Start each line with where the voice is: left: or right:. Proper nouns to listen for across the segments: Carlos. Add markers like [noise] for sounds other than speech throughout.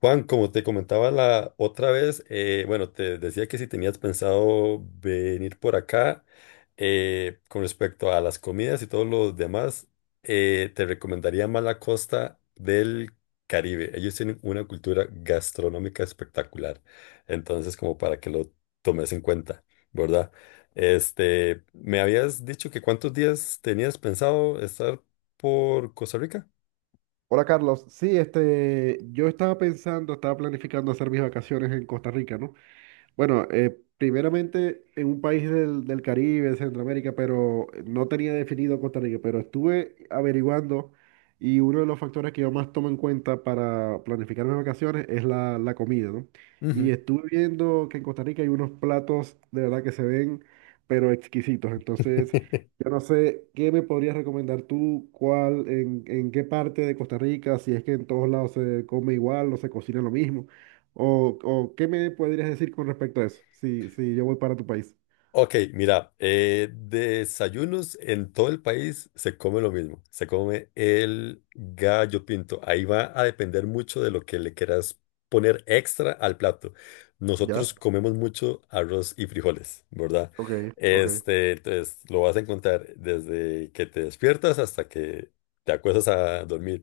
left: Juan, como te comentaba la otra vez, bueno, te decía que si tenías pensado venir por acá, con respecto a las comidas y todos los demás, te recomendaría más la costa del Caribe. Ellos tienen una cultura gastronómica espectacular. Entonces, como para que lo tomes en cuenta, ¿verdad? Me habías dicho que cuántos días tenías pensado estar por Costa Rica.
right: Hola Carlos, sí, yo estaba pensando, estaba planificando hacer mis vacaciones en Costa Rica, ¿no? Bueno, primeramente en un país del Caribe, de Centroamérica, pero no tenía definido Costa Rica, pero estuve averiguando y uno de los factores que yo más tomo en cuenta para planificar mis vacaciones es la comida, ¿no? Y estuve viendo que en Costa Rica hay unos platos de verdad que se ven, pero exquisitos. Entonces, yo no sé qué me podrías recomendar tú, cuál, en qué parte de Costa Rica, si es que en todos lados se come igual o se cocina lo mismo. O qué me podrías decir con respecto a eso? Si, si yo voy para tu país.
left: Ok, mira, desayunos en todo el país se come lo mismo, se come el gallo pinto. Ahí va a depender mucho de lo que le quieras poner extra al plato.
right: Ya,
left: Nosotros comemos mucho arroz y frijoles, ¿verdad?
right: ok, ok,
left: Entonces lo vas a encontrar desde que te despiertas hasta que te acuestas a dormir.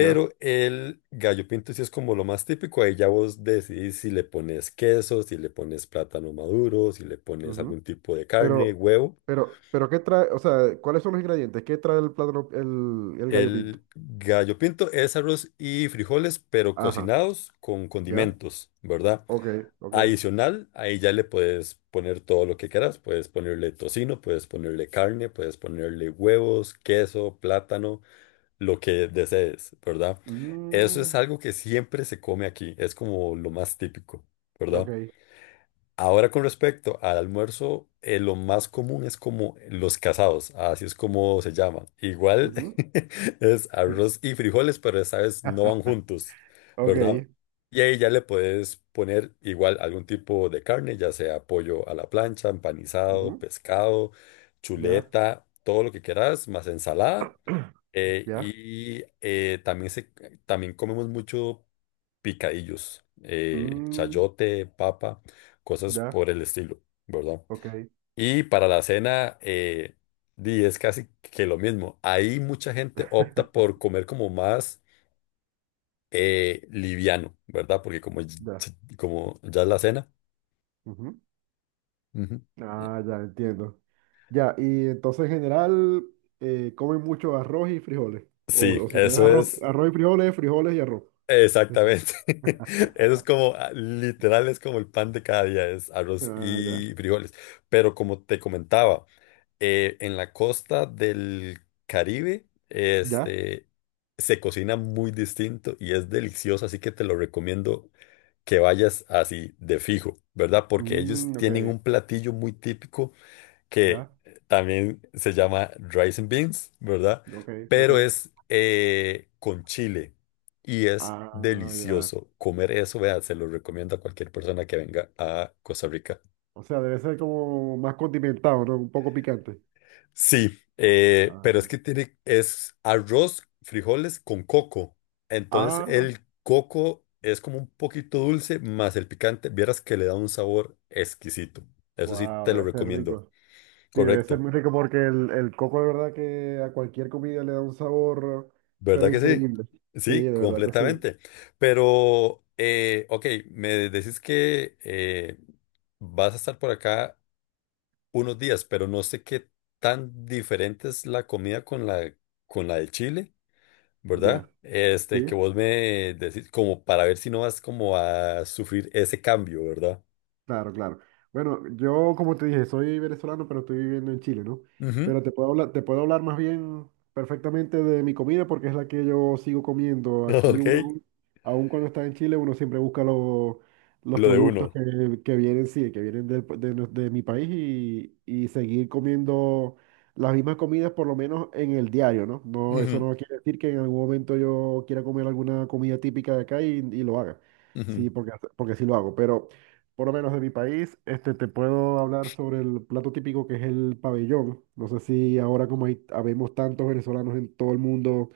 right: ya.
left: el gallo pinto sí es como lo más típico. Ahí ya vos decidís si le pones queso, si le pones plátano maduro, si le pones
right: Ujú.
left: algún tipo de carne,
right: Pero,
left: huevo.
right: pero, ¿qué trae? O sea, ¿cuáles son los ingredientes? ¿Qué trae el plátano, el gallo pinto?
left: El gallo pinto es arroz y frijoles, pero
right: Ajá.
left: cocinados con
right: ¿Ya?
left: condimentos, ¿verdad?
right: Ok, ok.
left: Adicional, ahí ya le puedes poner todo lo que quieras. Puedes ponerle tocino, puedes ponerle carne, puedes ponerle huevos, queso, plátano. Lo que desees, ¿verdad? Eso es
right: Mm,
left: algo que siempre se come aquí, es como lo más típico,
right: ok.
left: ¿verdad? Ahora con respecto al almuerzo, lo más común es como los casados, así es como se llama. Igual
right: Ujú.
left: [laughs] es arroz y frijoles, pero esta vez no van
right: [laughs]
left: juntos, ¿verdad?
right: Ok.
left: Y ahí ya le puedes poner igual algún tipo de carne, ya sea pollo a la plancha, empanizado,
right: Ujú.
left: pescado,
right: Ya.
left: chuleta, todo lo que quieras, más ensalada.
right: [clears throat] Ya.
left: También, también comemos mucho picadillos,
right: mm,
left: chayote, papa, cosas
right: ya,
left: por el estilo, ¿verdad?
right: ok.
left: Y para la cena, di, es casi que lo mismo. Ahí mucha gente opta
right: [laughs]
left: por comer como más liviano, ¿verdad? Porque como,
right: Ya.
left: como ya es la cena.
right: Ujú.
left: Ujú. Eh,
right: Ah, ya entiendo. Ya, y entonces en general comen mucho arroz y frijoles.
left: Sí,
right: O si tenés
left: eso
right: arroz,
left: es
right: arroz y frijoles, frijoles y arroz. Ujú.
left: exactamente. [laughs] Eso es como, ah, literal, es como el pan de cada día, es arroz
right: Ah, ya.
left: y frijoles. Pero como te comentaba, en la costa del Caribe,
right: ¿Ya?
left: se cocina muy distinto y es delicioso, así que te lo recomiendo que vayas así de fijo, ¿verdad? Porque ellos
right: Mm, ok.
left: tienen un platillo muy típico que
right: Ya.
left: también se llama rice and beans, ¿verdad?
right: Ok, ok.
left: Pero es con chile y es
right: Ah, ya.
left: delicioso comer eso, vea, se lo recomiendo a cualquier persona que venga a Costa Rica.
right: O sea, debe ser como más condimentado, ¿no? Un poco picante.
left: Sí, pero
right: Ah,
left: es que tiene, es arroz, frijoles con coco. Entonces
right: ah,
left: el coco es como un poquito dulce, más el picante, vieras que le da un sabor exquisito. Eso sí,
right: wow,
left: te lo
right: debe ser
left: recomiendo.
right: rico. Sí, debe ser
left: Correcto.
right: muy rico porque el coco de verdad que a cualquier comida le da un sabor,
left: ¿Verdad
right: pero
left: que sí?
right: increíble. Sí,
left: Sí,
right: de verdad que sí.
left: completamente. Pero, ok, me decís que vas a estar por acá unos días, pero no sé qué tan diferente es la comida con con la de Chile,
right: Ya.
left: ¿verdad? Que
right: Sí.
left: vos me decís como para ver si no vas como a sufrir ese cambio, ¿verdad?
right: Claro, claro. Bueno, yo como te dije, soy venezolano, pero estoy viviendo en Chile, ¿no?
left: Ujú.
right: Pero te puedo hablar más bien perfectamente de mi comida porque es la que yo sigo comiendo.
left: [laughs]
right: Aquí
left: Ok,
right: uno, aun cuando está en Chile, uno siempre busca los
left: lo de
right: productos
left: uno.
right: que vienen, sí, que vienen de mi país y seguir comiendo las mismas comidas por lo menos en el diario, ¿no? No, eso
left: Ujú,
right: no quiere decir que en algún momento yo quiera comer alguna comida típica de acá y lo haga.
left: ujú,
right: Sí, porque, porque sí lo hago, pero por lo menos de mi país, te puedo hablar sobre el plato típico que es el pabellón. No sé si ahora como hay, habemos tantos venezolanos en todo el mundo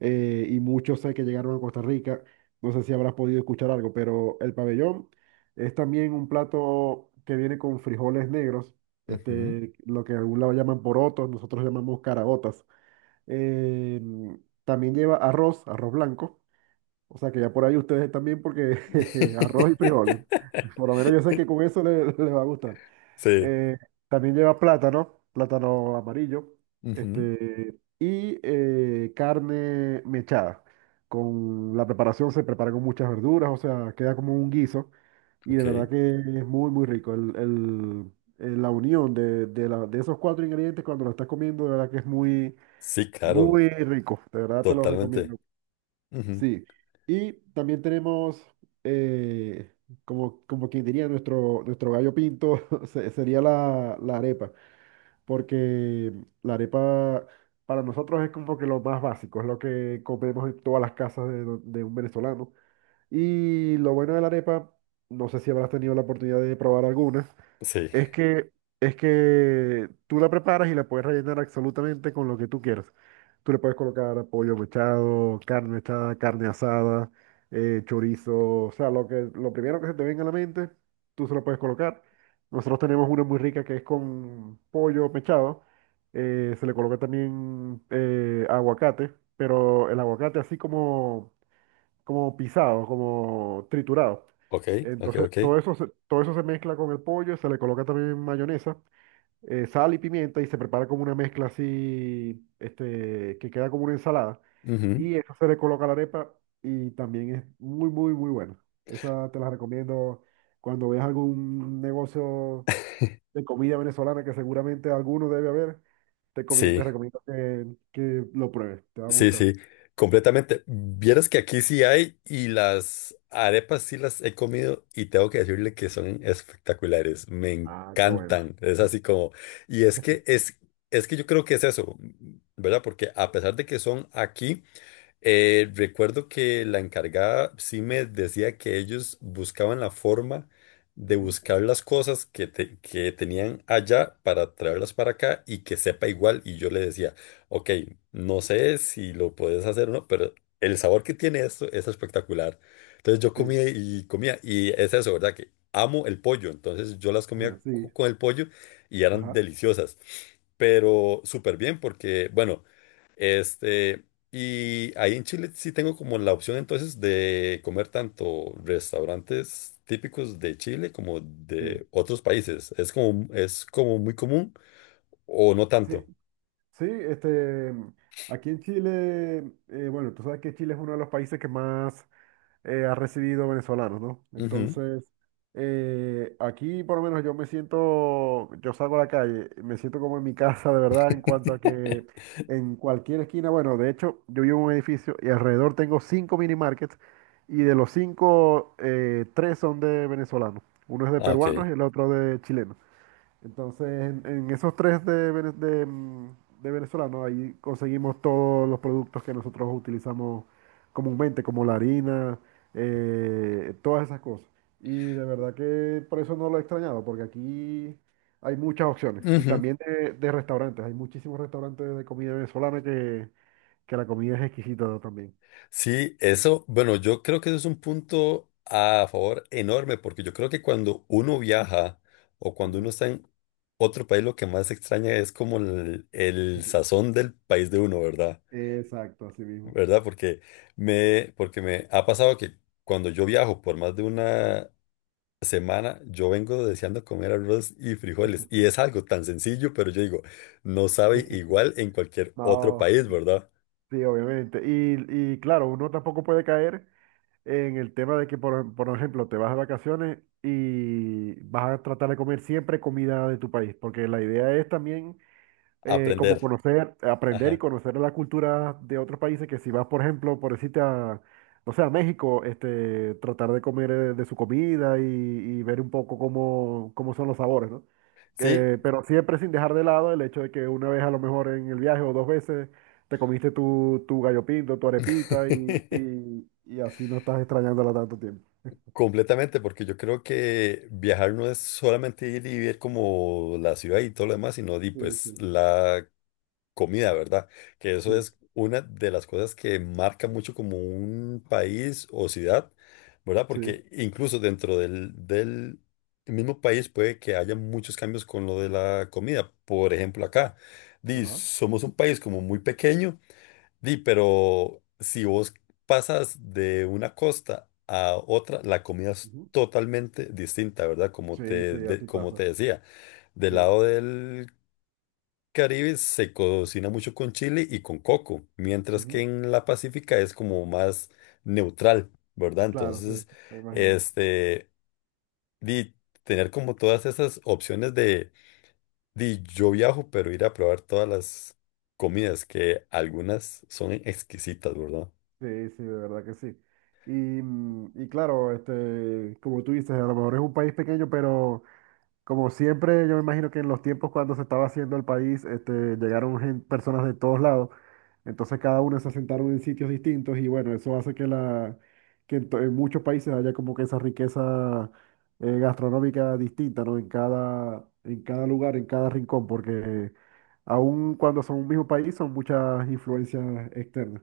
right: y muchos sé que llegaron a Costa Rica, no sé si habrás podido escuchar algo, pero el pabellón es también un plato que viene con frijoles negros,
left: ujú.
right: este, lo que en algún lado llaman porotos, nosotros llamamos caraotas. Eh, también lleva arroz, arroz blanco. O sea que ya por ahí ustedes están bien porque [laughs] arroz y frijoles. Por lo menos yo sé que con
left: [laughs]
right: eso le, [laughs] le va a gustar.
left: Sí.
right: Eh, también lleva plátano, plátano amarillo,
left: Ujú,
right: este, y carne mechada. Con la preparación se prepara con muchas verduras, o sea, queda como un guiso. Y de
left: ok.
right: verdad que es muy, muy rico. La unión de esos 4 ingredientes cuando lo estás comiendo, de verdad que es muy,
left: Sí, claro,
right: muy rico. De verdad te lo
left: totalmente.
right: recomiendo.
left: Ujú,
right: Sí, y también tenemos, eh, como, como quien diría, nuestro gallo pinto [laughs] sería la arepa, porque la arepa para nosotros es como que lo más básico, es lo que comemos en todas las casas de un venezolano. Y lo bueno de la arepa, no sé si habrás tenido la oportunidad de probar alguna,
left: sí,
right: es que, es que tú la preparas y la puedes rellenar absolutamente con lo que tú quieras. Tú le puedes colocar pollo mechado, carne mechada, carne asada, chorizo, o sea, lo primero que se te venga a la mente, tú se lo puedes colocar. Nosotros tenemos una muy rica que es con pollo mechado. Se le coloca también aguacate, pero el aguacate así como como pisado, como triturado.
left: ok, ok,
right: Entonces,
left: ok.
right: todo eso se mezcla con el pollo, se le coloca también mayonesa, sal y pimienta y se prepara como una mezcla así, este, que queda como una ensalada.
left: Ujú,
right: Y eso se le coloca a la arepa y también es muy, muy, muy bueno. Esa te la recomiendo cuando veas algún negocio de comida venezolana que seguramente alguno debe haber, te
left: sí,
right: recomiendo que lo pruebes, te va a
left: sí,
right: gustar.
left: sí, completamente. Vieras que aquí sí hay y las arepas sí las he comido y tengo que decirle que son espectaculares. Me
right: Ah, qué bueno.
left: encantan. Es así como, y es que yo creo que es eso, ¿verdad? Porque a pesar de que son aquí, recuerdo que la encargada sí me decía que ellos buscaban la forma de
right: Ujú.
left: buscar las cosas que, que tenían allá para traerlas para acá y que sepa igual. Y yo le decía. Ok, no sé si lo puedes hacer o no, pero el sabor que tiene esto es espectacular. Entonces yo
right: Sí,
left: comía y comía, y es eso, ¿verdad? Que amo el pollo, entonces yo las comía
right: [laughs] sí.
left: con el pollo y eran
right: Ajá,
left: deliciosas, pero súper bien porque, bueno, este, y ahí en Chile sí tengo como la opción entonces de comer tanto restaurantes típicos de Chile como
right: sí.
left: de otros países. Es como muy común o no
right: Sí,
left: tanto.
right: sí, aquí en Chile, bueno, tú sabes que Chile es uno de los países que más ha recibido venezolanos, ¿no?
left: Ujú.
right: Entonces, aquí por lo menos yo me siento, yo salgo a la calle, me siento como en mi [laughs] casa, de verdad, en cuanto a que
left: [laughs]
right: en cualquier esquina, bueno, de hecho, yo vivo en un edificio y alrededor tengo 5 mini markets y de los 5, 3 son de venezolanos. Uno es de
left: Ah, ok.
right: peruanos y el otro de chilenos. Entonces, en esos tres de venezolano, ahí conseguimos todos los productos que nosotros utilizamos comúnmente, como la harina, todas esas cosas. Y de verdad que por eso no lo he extrañado, porque aquí hay muchas opciones. Y
left: Ujú.
right: también de restaurantes, hay muchísimos restaurantes de comida venezolana que la comida es exquisita también.
left: Sí, eso, bueno, yo creo que eso es un punto a favor enorme, porque yo creo que cuando uno viaja o cuando uno
right: Ajá.
left: está en otro país, lo que más extraña es como el
right: [laughs]
left: sazón del país de uno, ¿verdad?
right: Exacto, así mismo.
left: ¿Verdad? Porque me ha pasado que cuando yo viajo por más de una semana, yo vengo deseando comer arroz y frijoles, y es algo tan sencillo, pero yo digo, no sabe
right: [laughs]
left: igual en cualquier otro
right: No,
left: país, ¿verdad?
right: sí, obviamente. Y claro, uno tampoco puede caer en el tema de que, por ejemplo, te vas de vacaciones y vas a tratar de comer siempre comida de tu país, porque la idea es también como
left: Aprender.
right: conocer, aprender y
left: Ajá.
right: conocer la cultura de otros países, que si vas, por ejemplo, por decirte a, no sé, a México, tratar de comer de su comida y ver un poco cómo, cómo son los sabores, ¿no?
left: Sí,
right: Pero siempre sin dejar de lado el hecho de que una vez a lo mejor en el viaje o dos veces te comiste tu gallo pinto, tu arepita
left: [laughs]
right: y así no estás extrañándola tanto tiempo.
left: completamente, porque yo creo que viajar no es solamente ir y ver como la ciudad y todo lo demás, sino di,
right: Sí,
left: pues
right: sí,
left: la comida, ¿verdad? Que eso
right: sí,
left: es una de las cosas que marca mucho como un país o ciudad, ¿verdad?
right: sí,
left: Porque incluso dentro del mismo país puede que haya muchos cambios con lo de la comida. Por ejemplo, acá, di,
right: ajá.
left: somos un país como muy pequeño. Di, pero si vos pasas de una costa a otra, la comida es
right: Ujú.
left: totalmente distinta, ¿verdad? Como
right: Sí,
left: te,
right: sí, así
left: como
right: pasa.
left: te decía, del
right: Sí,
left: lado del Caribe se cocina mucho con chile y con coco, mientras que
right: ujú.
left: en la Pacífica es como más neutral, ¿verdad?
right: Claro, sí,
left: Entonces,
right: me imagino.
left: este, di, tener como todas esas opciones de, di, yo viajo, pero ir a probar todas las comidas, que algunas son exquisitas, ¿verdad?
right: Sí, sí, de verdad que sí. Y, mm, y claro, como tú dices, a lo mejor es un país pequeño, pero como siempre, yo me imagino que en los tiempos cuando se estaba haciendo el país, este, llegaron personas de todos lados, entonces cada uno se asentaron en sitios distintos y bueno, eso hace que en, en muchos países haya como que esa riqueza gastronómica distinta, ¿no? En cada lugar, en cada rincón, porque aun cuando son un mismo país, son muchas influencias externas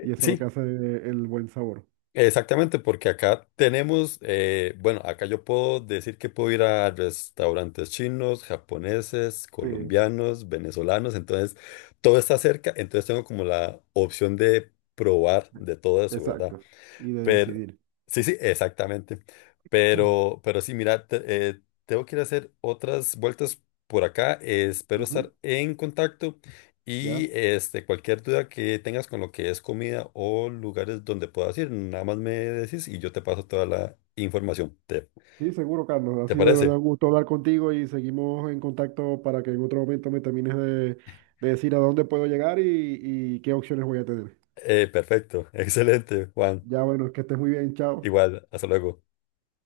right: y eso es lo que
left: Sí,
right: hace el buen sabor.
left: exactamente, porque acá tenemos, bueno, acá yo puedo decir que puedo ir a restaurantes chinos, japoneses,
right: Sí,
left: colombianos, venezolanos, entonces todo está cerca, entonces tengo como la opción de probar de todo eso, ¿verdad?
right: exacto. Y de
left: Pero,
right: decidir.
left: sí, sí, exactamente.
right: Mm.
left: Pero sí, mira, tengo que ir a hacer otras vueltas por acá. Espero
right: Ujú.
left: estar en contacto
right: ¿Ya?
left: y este, cualquier duda que tengas con lo que es comida o lugares donde puedas ir, nada más me decís y yo te paso toda la información.
right: Sí, seguro, Carlos. Ha
left: Te
right: sido de
left: parece?
right: verdad un gusto hablar contigo y seguimos en contacto para que en otro momento me termines de decir a dónde puedo llegar y qué opciones voy a tener.
left: Perfecto, [laughs] excelente, Juan.
right: Ya bueno, que estés muy bien, chao.
left: Igual, hasta luego.